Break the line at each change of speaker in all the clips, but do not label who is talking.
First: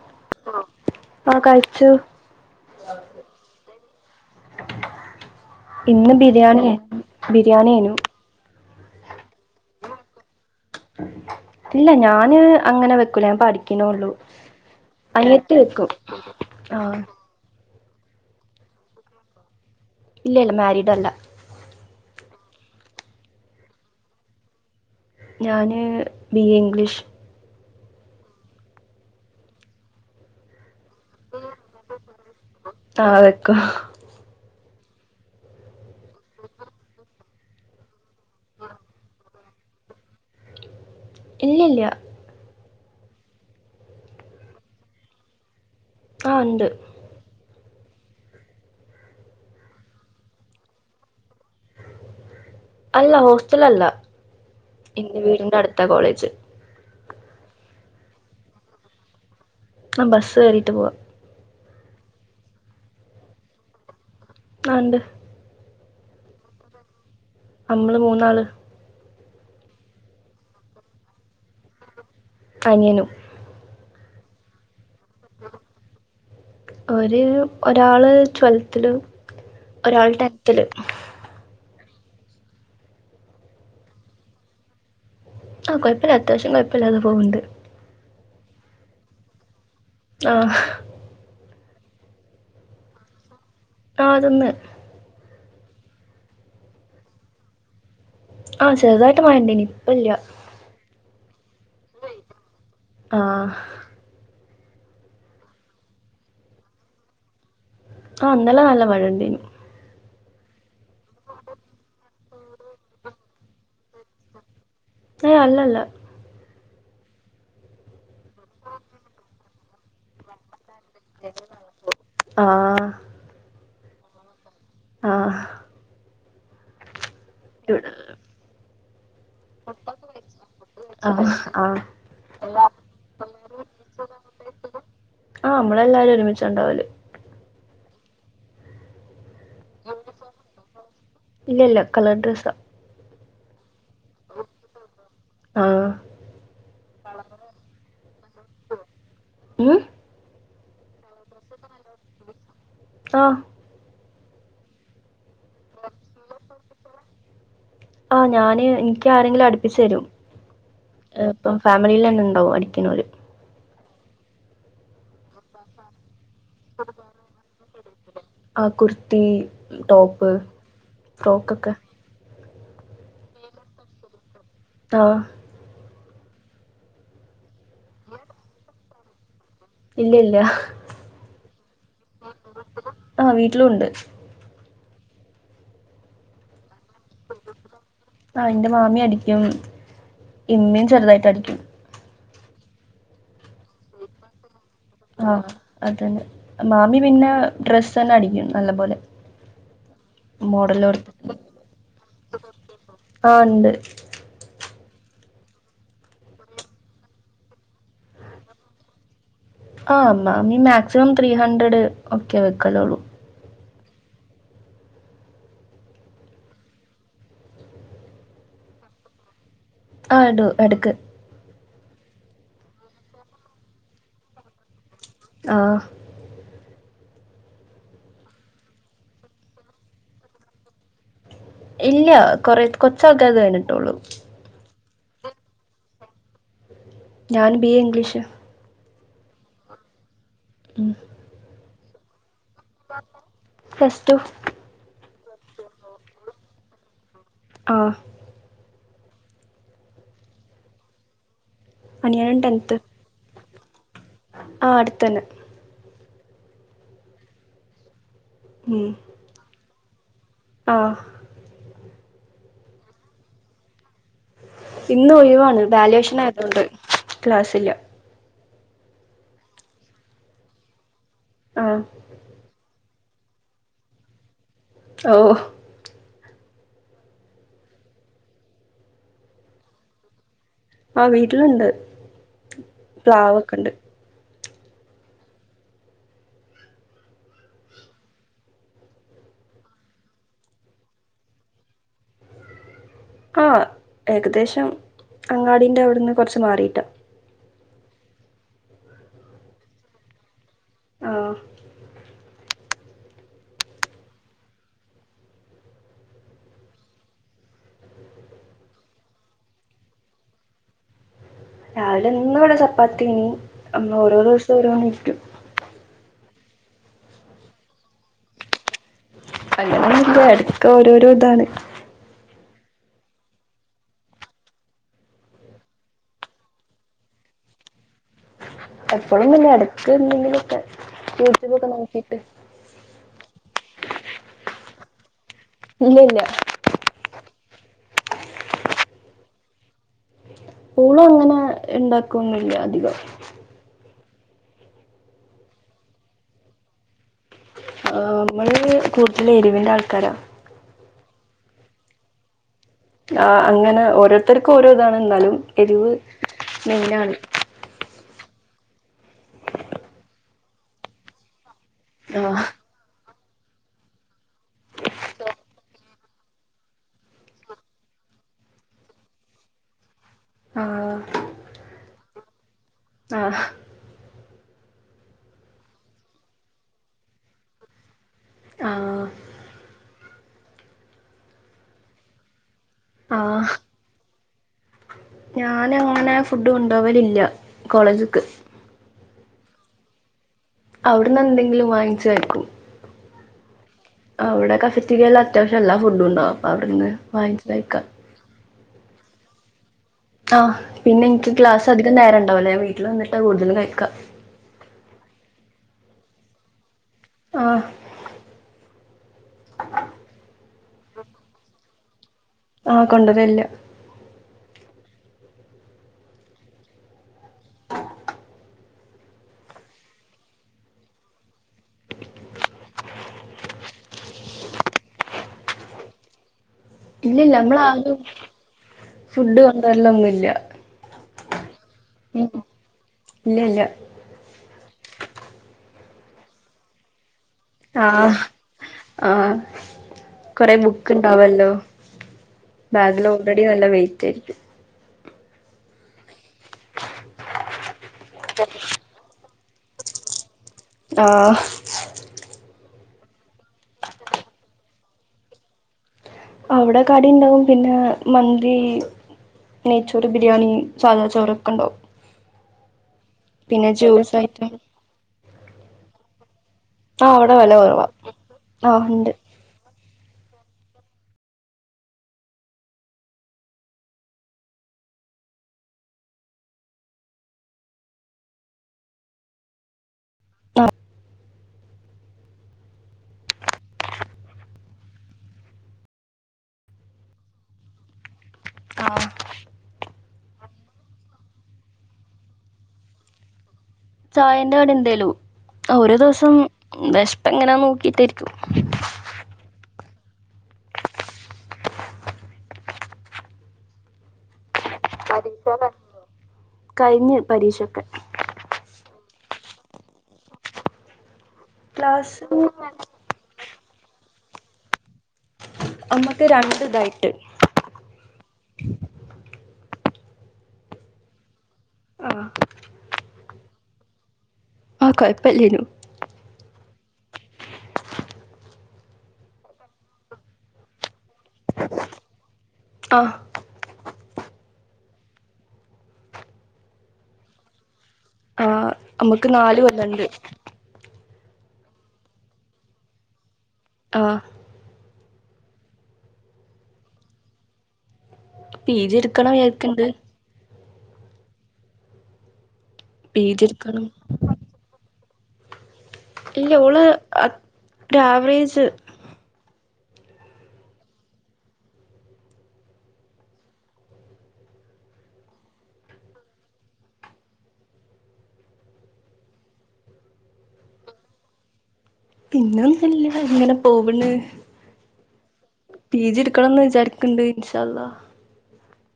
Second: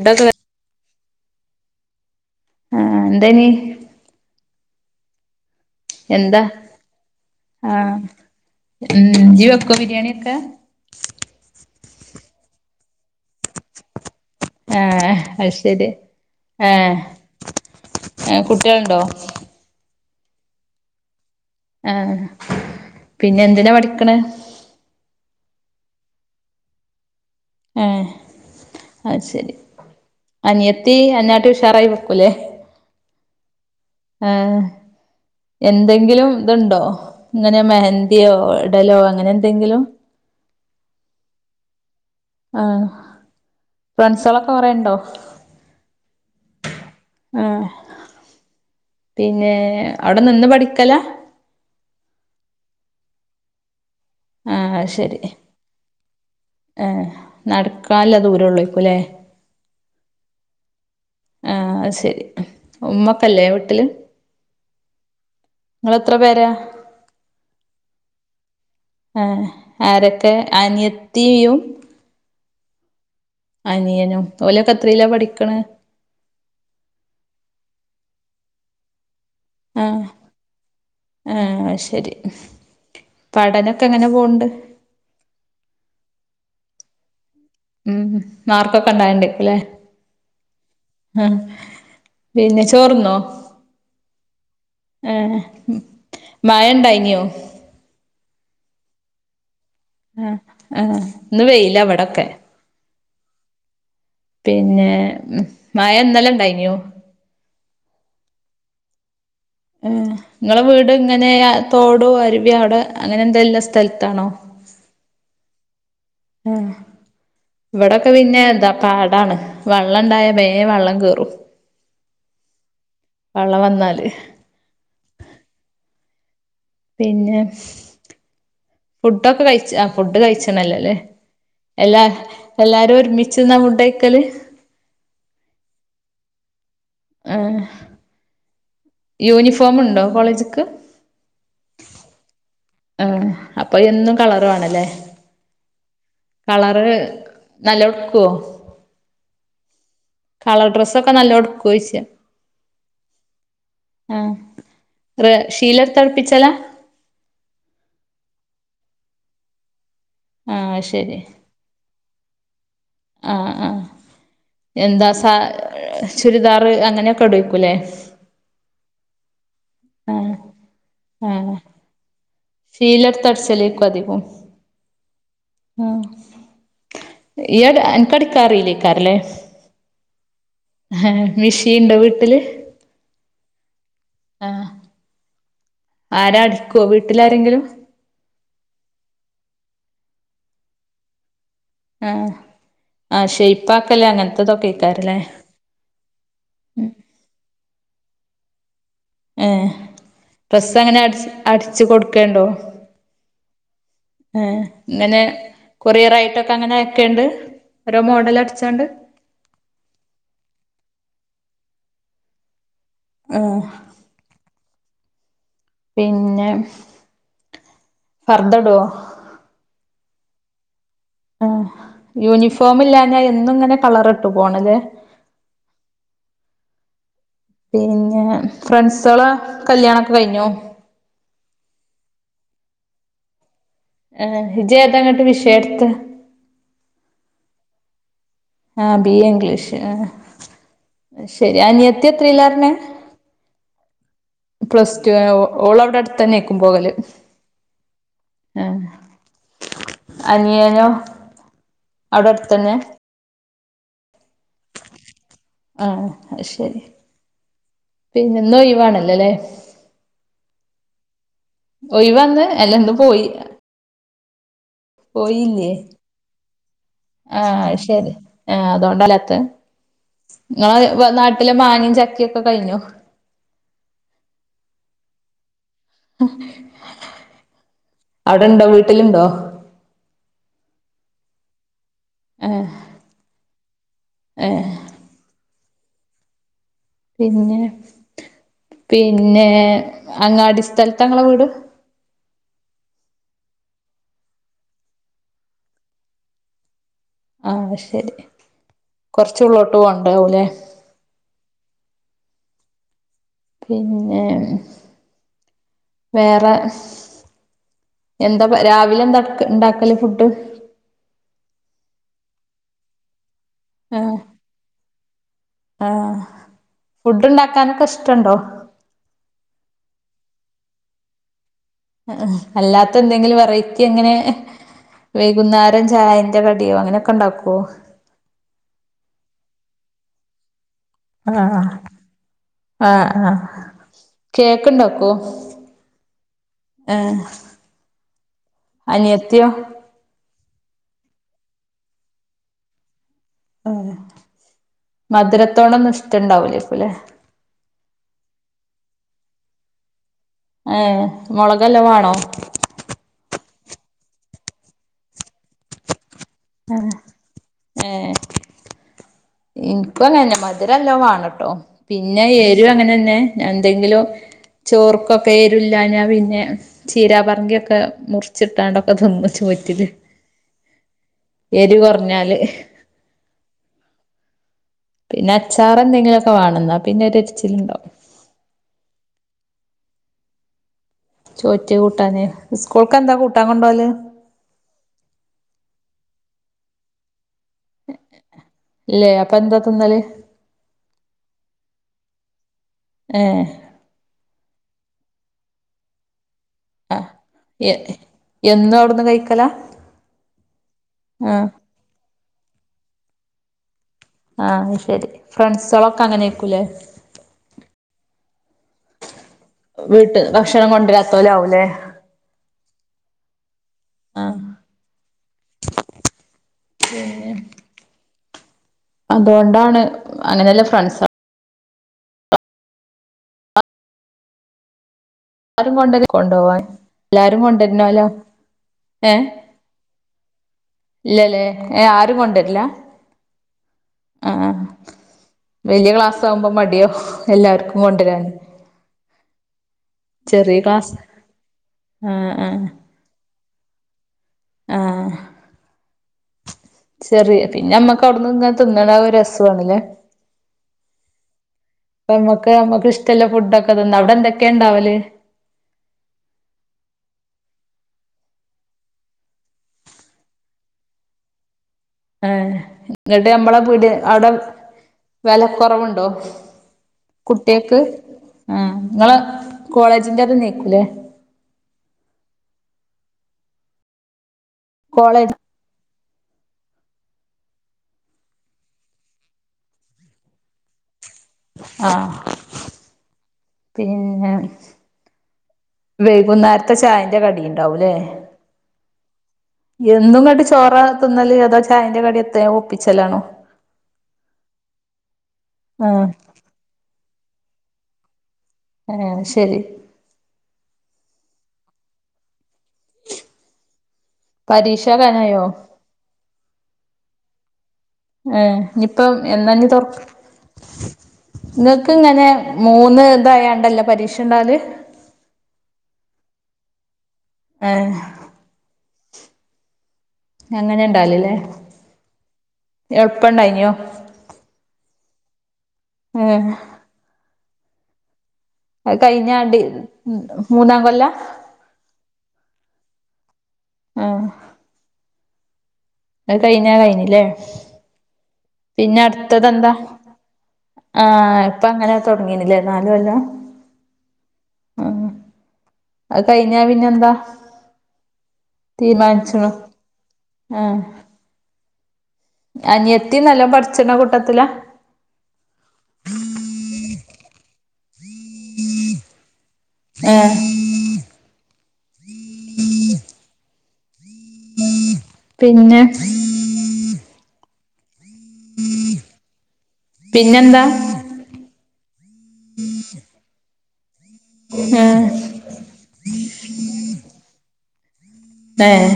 ന്താക്കാ
ആഹ് ആഹ് കയിച്ചു.
ആഹ് എന്തേനി
ഇന്ന്
എന്താ
ബിരിയാണിയാ ബിരിയാണി അയ്നു.
ആഹ് ഉം ജ്ജി വെക്കൊ ബിരിയാണിയൊക്കെ?
ഇല്ല ഞാന് അങ്ങനെ വെക്കൂലാ ഞാൻ പഠിക്ക്ണേള്ളു.
ആഹ് അത്
അനിയത്തി വെക്കും.
ശരി
ആഹ്
ഏഹ് കുട്ട്യൾണ്ടോ?
ഇല്ലല്ല മാരിഡ് അല്ലാ
ഏഹ് പിന്നെ എന്തിനാ പഠിക്ക്ണേ?
ഞാന് ബി എ ഇംഗ്ലീഷ്.
ഏഹ് അത് ശെരി. അനിയത്തി അന്നേ കാട്ടി ഉഷാറായി വെക്കുല്ലേ?
ആഹ് വെക്കും
ഏഹ് എന്തെങ്കിലും ത്ണ്ടോ ഇങ്ങനെ മെഹന്തിയോ ഇടലോ അങ്ങനെ ന്തെങ്കിലും?
ഇല്ല്യല്ല.
ആഹ് ഫ്രണ്ട്സളൊക്കെ കൊറേ ണ്ടോ?
ആഹ് ണ്ട്.
ആഹ്. പിന്നേ അവിടെ നിന്ന് പഠിക്കലാ?
അല്ല ഹോസ്റ്റലല്ല.
ആഹ്
എന്റെ
ശരി
വീടിന്റെ അടുത്താ കോളേജ്.
ഏഹ് നടക്കാൻള്ള ദൂരേ ഉള്ളൂ ആയിരിക്കും ല്ലേ.?
പ്പം ബസ് കേറീട്ട് പോവ.
ഏഹ് അത് ശരി ഉമ്മൊക്കെല്ലേ വീട്ടില്?
ആഹ് ണ്ട്
ങ്ങളെത്ര പേരാ?
അമ്മള് മൂന്നാള്.
ഏഹ് ആരൊക്കെ? അനിയത്തീയും.
അനിയനും.
അനിയനും ഓലൊക്കെ എത്രീലാ പഠിക്ക്ണ്
ഓര് ഒരാള് ട്വൽത്ത്ലും ഒരാള് ട്ടെൻതില്
ഏ ഏ അത് ശരി പഠനൊക്കെ എങ്ങനെ പോവുണ്ട്
ആ കൊയപ്പല്ല അത്യാവശ്യം കൊയപ്പല്ലാതെ പോകൂണ്ട്
ഉം ഉം മാർക്കൊക്കെ ണ്ടായ്ല്ണ്ടേര്ക്കും ലേ
ആഹ്
ആ പിന്നെ ചോറ്ന്നോ
ആ ത് ന്ന്
ഏ മയ ണ്ടായ്ന്യോ
ആ ചെറുതായിട്ട് മയണ്ടേയ്നി
ആ ആ ന്ന് വെയ്ലാ വടൊക്കെ
ആഹ്
പിന്നെ മഴ ന്നലെ ണ്ടായ്ന്യോ
ആ ന്നലെ നല്ല മഴണ്ടേയ്നു
ഏ ങ്ങളെ വീട് ഇങ്ങനെ ആ തോടു അരുവി അവ്ടെ അങ്ങനെ എന്തേലുള്ള സ്ഥൽത്താണോ [unintelligible]
ഏയ് അല്ലല്ല
ഏ ഇവടൊക്കെ പിന്നേ എന്താ പാടാണ് വള്ളംണ്ടായ ബേം വള്ളം കേറും
ആഹ്
വള്ളം വന്നാല്
ആഹ്
പിന്നെ
ഇവ്ടേ
ഫുഡ്ഡൊക്കെ കഴിച്ചാ ആ ഫുഡ് കഴിച്ച്ണല്ല ലേ
ആഹ് ആഹ്
എല്ലാര് എല്ലാരും ഒരുമിച്ച്ന്നാ ഫുഡയ്ക്കല്
ആ അമ്മളെല്ലാരും ഒരുമിച്ചാണ്ടാവല്
ഏഹ് യൂനിഫോം ഉണ്ടോ കോളേജ്ക്ക്
ഇല്ല ഇല്ല കളർ ഡ്രസ്
ആ അപ്പൊ എന്നും കളർ വേണല്ലേ
ആ
കളറ് നല്ലോം ട്ക്കോ
ഉം
കളർ ഡ്രെസ്സൊക്കെ നല്ലോം ട്കോയ്ച്ച
ആ
ആ റ ഷീലട്ത്തട്പ്പിച്ചലാ
ആ ഞാാന് ഇൻക്ക് ആരെങ്കിലും അട്പ്പിച്ച് തരും
ആ അത് ശരി
ഏ, ഇപ്പം ഫാമിലിയിലെന്നെ ണ്ടാവും അടിക്ക്ണോല്
ആ ആ എന്താ സാ ചുരിദാറ് അങ്ങനെയൊക്കെ ടോയ്ക്കു ലേ
അ കുർത്തി ടോപ്പ് ഫ്രോക്ക് ഒക്കെ
ഷീലട്ത്ത് അട്ച്ചലേക്കും അധികും
ആഹ്
ഉം യ് അട് അൻക്കടിക്കാ റീലേയ്ക്കാരം ലേ
ഇല്ല ഇല്ല
ഹേ മിഷീൻണ്ടോ വീട്ട്ല്
ആ വീട്ടിലും ഉണ്ട്
ആഹ് ആരാ അടിക്കോ വീട്ടിലാരെങ്കിലും
ആഹ് ഇന്റെ മാമി അടിയ്ക്കും ഇമ്മിം ചെറുതായിട്ട് അടിയ്ക്കും
ആഹ് ആഹ് ഷെയ്പ്പാക്കല് അങ്ങൻത്തതൊക്കെ
ആഹ് അതെന്നെ മാമി പിന്നേ ഡ്രസ്സെന്നെ അടിയ്ക്കും നല്ല പോലെ
ഏഹ് ഡ്രസ്സെങ്ങനെ
മോഡലോർത്ത്
അട്ച്ച് അട്ച്ച് കൊടുക്കല്ണ്ടോ
ആഹ് ഉണ്ട്
ഏഹ് ഇങ്ങനേ കൊറിയറായിട്ടൊക്ക അങ്ങനെ അയക്കല്ണ്ട് ഓരോ മോഡല് അടിച്ചാണ്ട്
ആഹ് മാമി മാക്സിമം ത്രീ ഹൺഡ്രഡ് ഒക്കെ വെക്കലൊള്ളു
ആഹ് പിന്നെ പർദ്ധടോ
ആഹ് ഇടു എടക്ക്
ആഹ് യൂണിഫോമില്ലാഞ്ഞ എന്നു ഇങ്ങനെ കളറ്ട്ട് പോണലേ
ആഹ്
പിന്നെ ഫ്രൺസേളാ കല്യാണൊക്ക കയ്ഞ്ഞോ
ഇല്ല്യ കൊറെ കൊർച് ആൾക്കാരത കഴിഞ്ഞിട്ടൊള്ളു
ഏഹ് ഇജ് ഏതാ ഇങ്ങ്ട്ട് വിഷയ ഇട്ത്ത്
ഞാന് ബീ ഏ ഇംഗ്ലീഷ്
ആഹ് ബീ ഏ ഇംഗ്ലീഷ് അഹ്
ഉം
അയ് ശരി അനിയത്തി എത്രീലാ പർഞ്ഞെ
പ്ലസ്ടു
പ്ലസ് ടു ഏഹ് ഓള് അവ്ടെ അടുത്തെന്നേക്കും പോകല്
ആഹ്
ഏഹ് അനിയനൊ
അനിയൻ ട്ടൻത്ത് ആഹ് അട്ത്തന്നെ
ആഹ് അയ് ശരി പിന്നെ ഇന്നു
ഉം
ഒഴിവാണലലേ
ആഹ്
ഒഴിവാന്ന് അല്ലന്ന് പോയി
ഇന്ന് ഒഴിവാണ്
പോയീല്ലേ
വാല്യുവേഷൻ ആയതുകൊണ്ട്
ആഹ്
ക്ലാസ്സില്ല
അയ് ശരി ഏഹ് അതോണ്ട ഇല്ലാത്ത് ഇങ്ങളെ നാട്ടില്
ആഹ്
മാങ്ങിം ചക്കി ഒക്ക കയ്ഞ്ഞൊ
അവൂ
അവ്ടണ്ടൊ വീട്ടിലുണ്ടോ
ആഹ് വീട്ട്ല്ണ്ട് പ്ലാവൊക്കണ്ട്
ഏഹ് പിന്നെ പിന്നേ അങ്ങാടി സ്ഥല്ത്ത ഇങ്ങള വീട്
ആഹ് ഏകദേശം അങ്ങാടീൻ്റെ അവ്ട്ന്ന് കൊറ്ച്ച് മാറീട്ടാ
ആഹ് അയ്ശരി കൊറ്ച്ചുള്ളോട്ട് പോവാണ്ടാവുലേ
ആഹ്
പിന്നേ വേറ എന്ത രാവിലെ എന്ത ഇണ്ടാക്കല് ഫുഡ്ഡ്
രാവിലെ ഇന്ന്വ്ടെ ചപ്പാത്തി ഓരോ
ആഹ്
ദിവസം ഓരോന്നി‌ര്ക്കും
ആഹ് ഫുഡ്ഡ് ഇണ്ടാക്കാനൊക്ക ഇഷ്ട്ടണ്ടൊ-
നല്ലോണം ഒന്ന് ഇല്ല എടക്ക് ഓരോരൊ ഇതാണ്
അല്ലാത്ത എന്തെങ്കിലും വെറൈറ്റി അങ്ങനേ വൈകുന്നേരം ചായന്റ കടിയോ അങ്ങനെക്ക ഇണ്ടാക്കോ
എപ്പളും ഒന്നും ഇല്ല എടക്ക് എന്തെങ്കിലൊക്കെ
ആഹ്
യൂട്യൂബൊക്കെ നോക്കിട്ട്
ആഹ് ആഹ് കേക്ക്ണ്ടോ ഇപ്പൊ
ഇല്ല ഇല്ല
ഏഹ് അനിയത്തിയോ
ഓളും അങ്ങനെ ഇണ്ടാക്കുന്നില്ല അധികം
ഉം മധുരത്തോടെ ഒന്നും ഇഷ്ടുണ്ടാവൂലേ കൂലെ
ആഹ് നിങ്ങ ള്കൂടുതൽ എരിവിന്റെ ആൾക്കാരാ
ആഹ് മുളക്‌ നല്ലോ വണോ
ആഹ് അങ്ങനെ ഓരോരുത്തർക്കും ഓരോ ഇതാണ് എന്നാലും എരിവ്
ആഹ്
മെയിനാണ്
ഏഹ് ഇന്ക്കുംഅങ്ങനെ തന്നെ മധുരം നല്ലോ വാണട്ടോ പിന്നെ
ആഹ്
ഏരു അങ്ങനെ തന്നെ എന്തെങ്കിലും ചോർക്കൊക്കെ എരുല്ലഞാപിന്നെ ചീരാ പർങ്കിയൊക്കെ മുറിച്ചിട്ടാണ്ട്ഒക്കെ തിന്നും ചോറ്റില്
ആഹ്
എരി കുറഞ്ഞാല്
ആഹ്
പിന്നെ അച്ചാർ എന്തെങ്കിലുക്കെ വാണംന്നാ പിന്നെ ഒരിച്ചിലുണ്ടോവു
ആഹ്
ചോറ്റി കൂട്ടാന് സ്കൂൾക്ക് എന്താ കൂട്ടാൻ കൊണ്ടോവല്
ഞാന് അങ്ങനെ ഫുഡ് കൊണ്ടോവലില്ല കോളേജ്ക്ക്
ഇല്ലേ അപ്പൊ എന്താ തിന്നല്
അവിടുന്ന് എന്തെങ്കിലും വാങ്ങിച്ച് കഴിക്കും
ഏഹ്
അവിടെ കഫറ്റിൽ എല്ലാ അത്യാവശ്യ എല്ലാ ഫുഡ് ഉണ്ടാവും അവിടുന്ന്
ആഹ്
വാങ്ങിച്ച്
എ
കഴിക്കാം
എന്നു അവിടുന്ന് കഴിക്കല
ആഹ് പിന്നെ എനിക്ക് ക്ലാസ് അധികം നേരം ഉണ്ടാവില്ലഞാൻ വീട്ടിൽ വന്നിട്ടാ കൂടുതലും കഴിക്കാ
ആഹ് ശെരി ഫ്രണ്ട്സോളൊക്കെ അങ്ങനെ ആയിരിക്കുല്ലേ
ആഹ്
വീട്ട് ന്ന്ഭക്ഷണം കൊണ്ട് വരാത്തോ ആവുംലേ
ആഹ് കൊണ്ടര്ല്ല
ആഹ് പിന്നെ അതുകൊണ്ടാണ് അങ്ങനെ ഇല്ല ഫ്രണ്ട്സ് അത് കൊണ്ടരേ കൊണ്ടുപോവാൻ
ഇല്ലില്ല
എല്ലാരും കൊണ്ടുരണോല്ല ഏ
കൊണ്ട് വര്ല് ഒന്നും ഇല്ല
ഇല്ലല്ലേ ഏ ഹ് ആരും കൊണ്ടര്ല്ല
ഇല്ല ഇല്ല
ആഹ് വലിയ ക്ലാസ്സ്ആകുമ്പോ മടിയോ എല്ലാവർക്കും
ആഹ്
കൊണ്ടരാന്
ആഹ് കൊറെ
ക്ലാസ്
ബുക്ക് ഉണ്ടാവല്ലോ
ആഹ് ആഹ്
ബാഗിലോ ഓൾറെഡി നല്ല വെയ്റ്റ് ആയിരിക്കും
ആഹ് ചെറിയ പിന്നെ നമ്മക്ക് അവിടുന്ന് ഇങ്ങനെ തിന്ന്‌ണ രസാണ്ല്ലേ
ആഹ്
ഇപ്പോനമ്മക്ക് നമ്മുക്ക് ഇഷ്ടഉള്ളഫുഡ് ഒക്കെ തിന്നാഅവിടെ എന്തൊക്കെ ഉണ്ടാവല്
അവിടെ കടി ഇണ്ടാവും പിന്നെ മന്തി നെയ്ച്ചോറ് ബിരിയാണി സാദാ ചോറൊക്കെ ഇണ്ടാവും
ആഹ് ഇന്നെട്ട് ഞമ്മളെ പീട്യ
ജ്യൂസ്
ഔടെ
ഐറ്റം
വെല കൊർവ്ണ്ടോ
ആ അവിടെ വില
കുട്ട്യേൾക്ക്
കുറവാ ആ
ആഹ്
ഉണ്ട്
ഇങ്ങളെ കോളേജിന്റെ അത്ന്നെക്കുലെ? കോളേജ്
അഹ്
ആഹ് പിന്നെ വെയ്കുന്നേര്ത്തെ ചായെന്റെ കടി ഇണ്ടാവുംലേ?
ആഹ്
എന്നും ഇങ്ങട്ട് ചോറതിന്നല് അതോ ചായെന്റെ കടി എത്തെഒപ്പിച്ചലാണോ?
ചായന്റെ കടി എന്തേലും ഒരു
ആഹ്
ദിവസംവെഷ്പ്പ് എങ്ങനാ നോക്കിട്ടായിരിക്കും.
ഏഹ് ശെരി. പരീക്ഷആകാനായോ?
കഴ്‌ഞ്പരീക്ഷഒക്കെ.
ഏഹ് ഇഞ്ഞിപ്പം എന്നാഞ്ഞി തൊട് ഇങ്ങൾക്ക്
ക്ലാസ്
ഇങ്ങനെ മൂന്ന്ഇതായാണ്ടല്ലെ പരീക്ഷ ഇണ്ടാല്?
അമ്മക്ക് രണ്ട് ഇതായിട്ട്.
ഏഹ് ഹെ അങ്ങനെ ഇണ്ടാവല്ലെ
ആ
എളുപ്പണ്ടായിനോ?
അഹ് കൊഴപ്പല്ലയ്നു.
ഏഹ് അഹ് കഴിഞ്ഞാണ്ടി മൂന്നാം കൊല്ലാ?
അഹ്
ആഹ് അഹ് കഴ്‌ഞ്ഞാ കഴ്‌ഞ്ലെ
ആ
പിന്നെ
നമ്മുക്ക്
അടുത്തത്
നാല്
എന്താ?
കൊല്ലണ്ട്
ആഹ് ഇപ്പ അങ്ങനെ തുടങ്ങിണ്ലെ ന്നാല് കൊല്ലം.
അഹ്
അഹ് കഴിഞ്ഞാ പിന്നെഎന്താ
പി ജി എടുക്കണം
തീരുമാനിച്ച്ണോ
വിചാരിക്കണ്ട്
ആഹ്. അനിയത്തിം
പി ജി
നല്ലോണം
എടുക്കണം
പഠിച്ച്ണ കൂട്ടത്തില?
ഇല്ലെ ഓള് അ ഒരാആവറേജ്.
ഏഹ് പിന്നെ പിന്നെന്താ?
പിന്നെന്നുല്ല ഇങ്ങനെ പോവ്ണ്.
ഏഹ്
പി ജി ഇട്ക്കണംന്ന് വിചാരിക്ക്ണ്ട് ഇൻഷാഅല്ലഹ്.
ഏഹ്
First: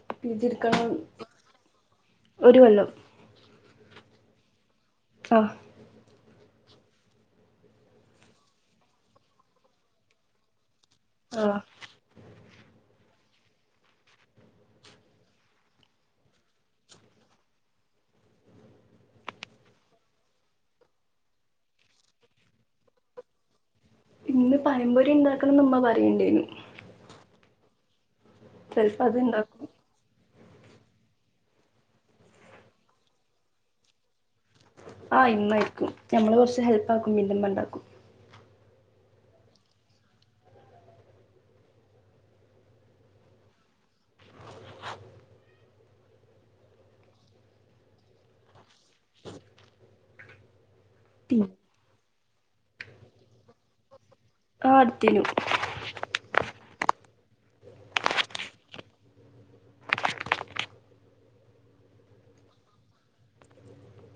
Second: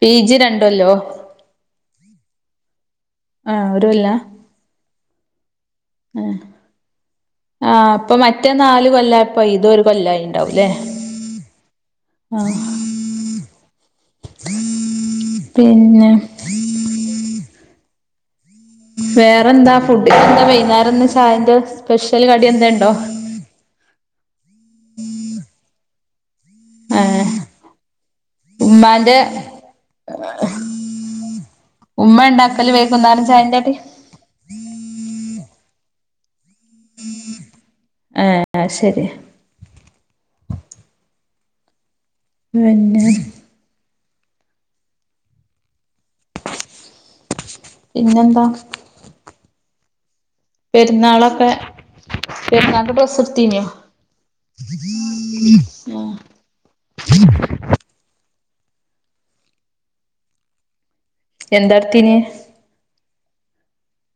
പി ജി രണ്ട് കൊല്ലോ?
ഒര് കൊല്ലം.
ആഹ് ഒര് കൊല്ല?
അഹ്
എഹ് ആ അപ്പൊ മറ്റേ ന്നാല് കൊല്ലായപ്പൊ ഇത് ഒരു കൊല്ലായിഇണ്ടാവുംലേ?
ആഹ്
ആഹ് പിന്നെ വേറെന്താ ഫുഡിനെഎന്താ വെയ്ന്നേരം ഇന്ന് ചായെന്റെ സ്പെഷ്യൽ കടി എന്തേണ്ടോ?
ഇന്ന് പഴംപൊരി ഇണ്ടാക്കണം ഇമ്മ പറയ് ഇണ്ടെയ്നു.
ഏഹ്
ചെലപ്പോ
ഉമ്മാന്റെ
അത് ഇണ്ടാക്കും
ഏഹ്, ഉമ്മേ ഉണ്ടാക്കല് വെയ്കുന്നേരം ചായെന്റെ കടി?
ആഹ് ഇമ്മയിരിക്കും ഞമ്മള് കൊർച്ച് ഹെൽപ്പ് ആക്കും പിന്നെ ഇമ്മ ഇണ്ടാക്കും.
ഏഹ് അഹ് ശെരി. പിന്നെ
[unintelligible]
പിന്നെന്താ
[unintelligible] പി
പെരുന്നാളൊക്കെ പെരുന്നാൾക്ക് ഡ്രസ്സ് എടുത്തീനോ
ആഹ് അടുത്തേനു
[unintelligible] എന്താട്ത്തിന്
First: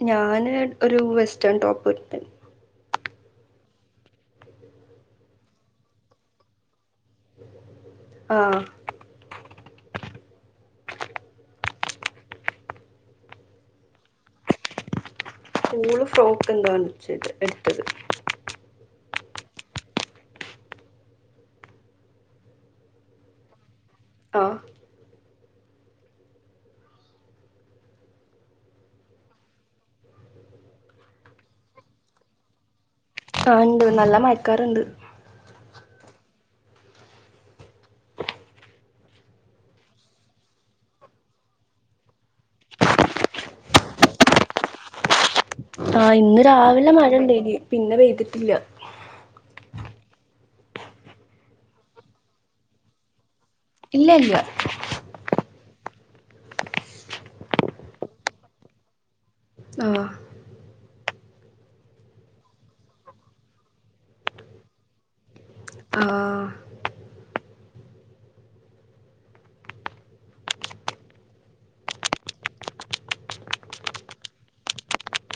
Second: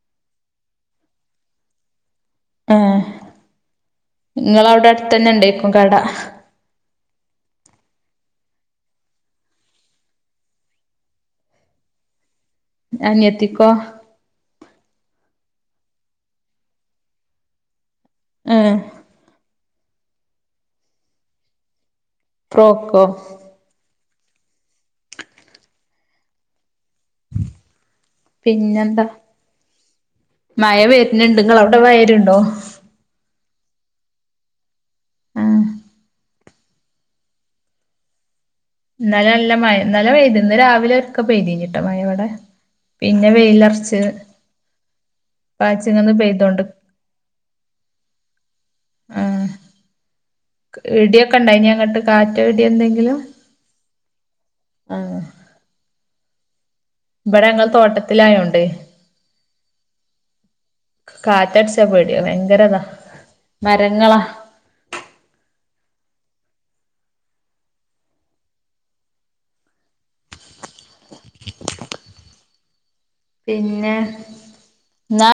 ഞാന് ഒരു വെസ്റ്റേൺ ടോപ്പ്
ഏ നിങ്ങളെ അവിടെ അടുത്തതന്നെ ഉണ്ടേക്കും കട
ആ
അനിയത്തിക്കോ
ഓള് ഫ്രോക്ക് എന്താണ് എടുത്തത്
ഏ ഫ്രോക്കോ
ആ
പിന്നെന്താ മഴ വരുന്ന്ണ്ട്നിങ്ങളെ അവിടെ മഴവരുണ്ടോ
ആ ഉണ്ട് നല്ല മഴക്കാറുണ്ട്
ആഹ് ഇന്നലെ നല്ല മഴ ഇന്നലെ പെയ്തു ഇന്ന് രാവിലെ ഒക്കെ പെയ്തീ നിട്ട മഴ ഇവിടെ പിന്നെ വെയിലർച്ച്
ആ ഇന്ന് രാവിലെ മഴ ഉണ്ടായി പിന്നെ പെയ്തിട്ടില്ല
ആഹ് ഇടിയൊക്കെ ഉണ്ടായിനിയോ അങ്ങോട്ട് കാറ്റോ ഇടി എന്തെങ്കിലും
ഇല്ല ഇല്ല
ആ ഇവിടെ ഞങ്ങൾ തോട്ടത്തിലായോണ്ട്
ആ
കാറ്റടിച്ച പേടിയാ ഭയങ്കരതാ മരങ്ങളാ
ആ
പിന്നെ എന്നാ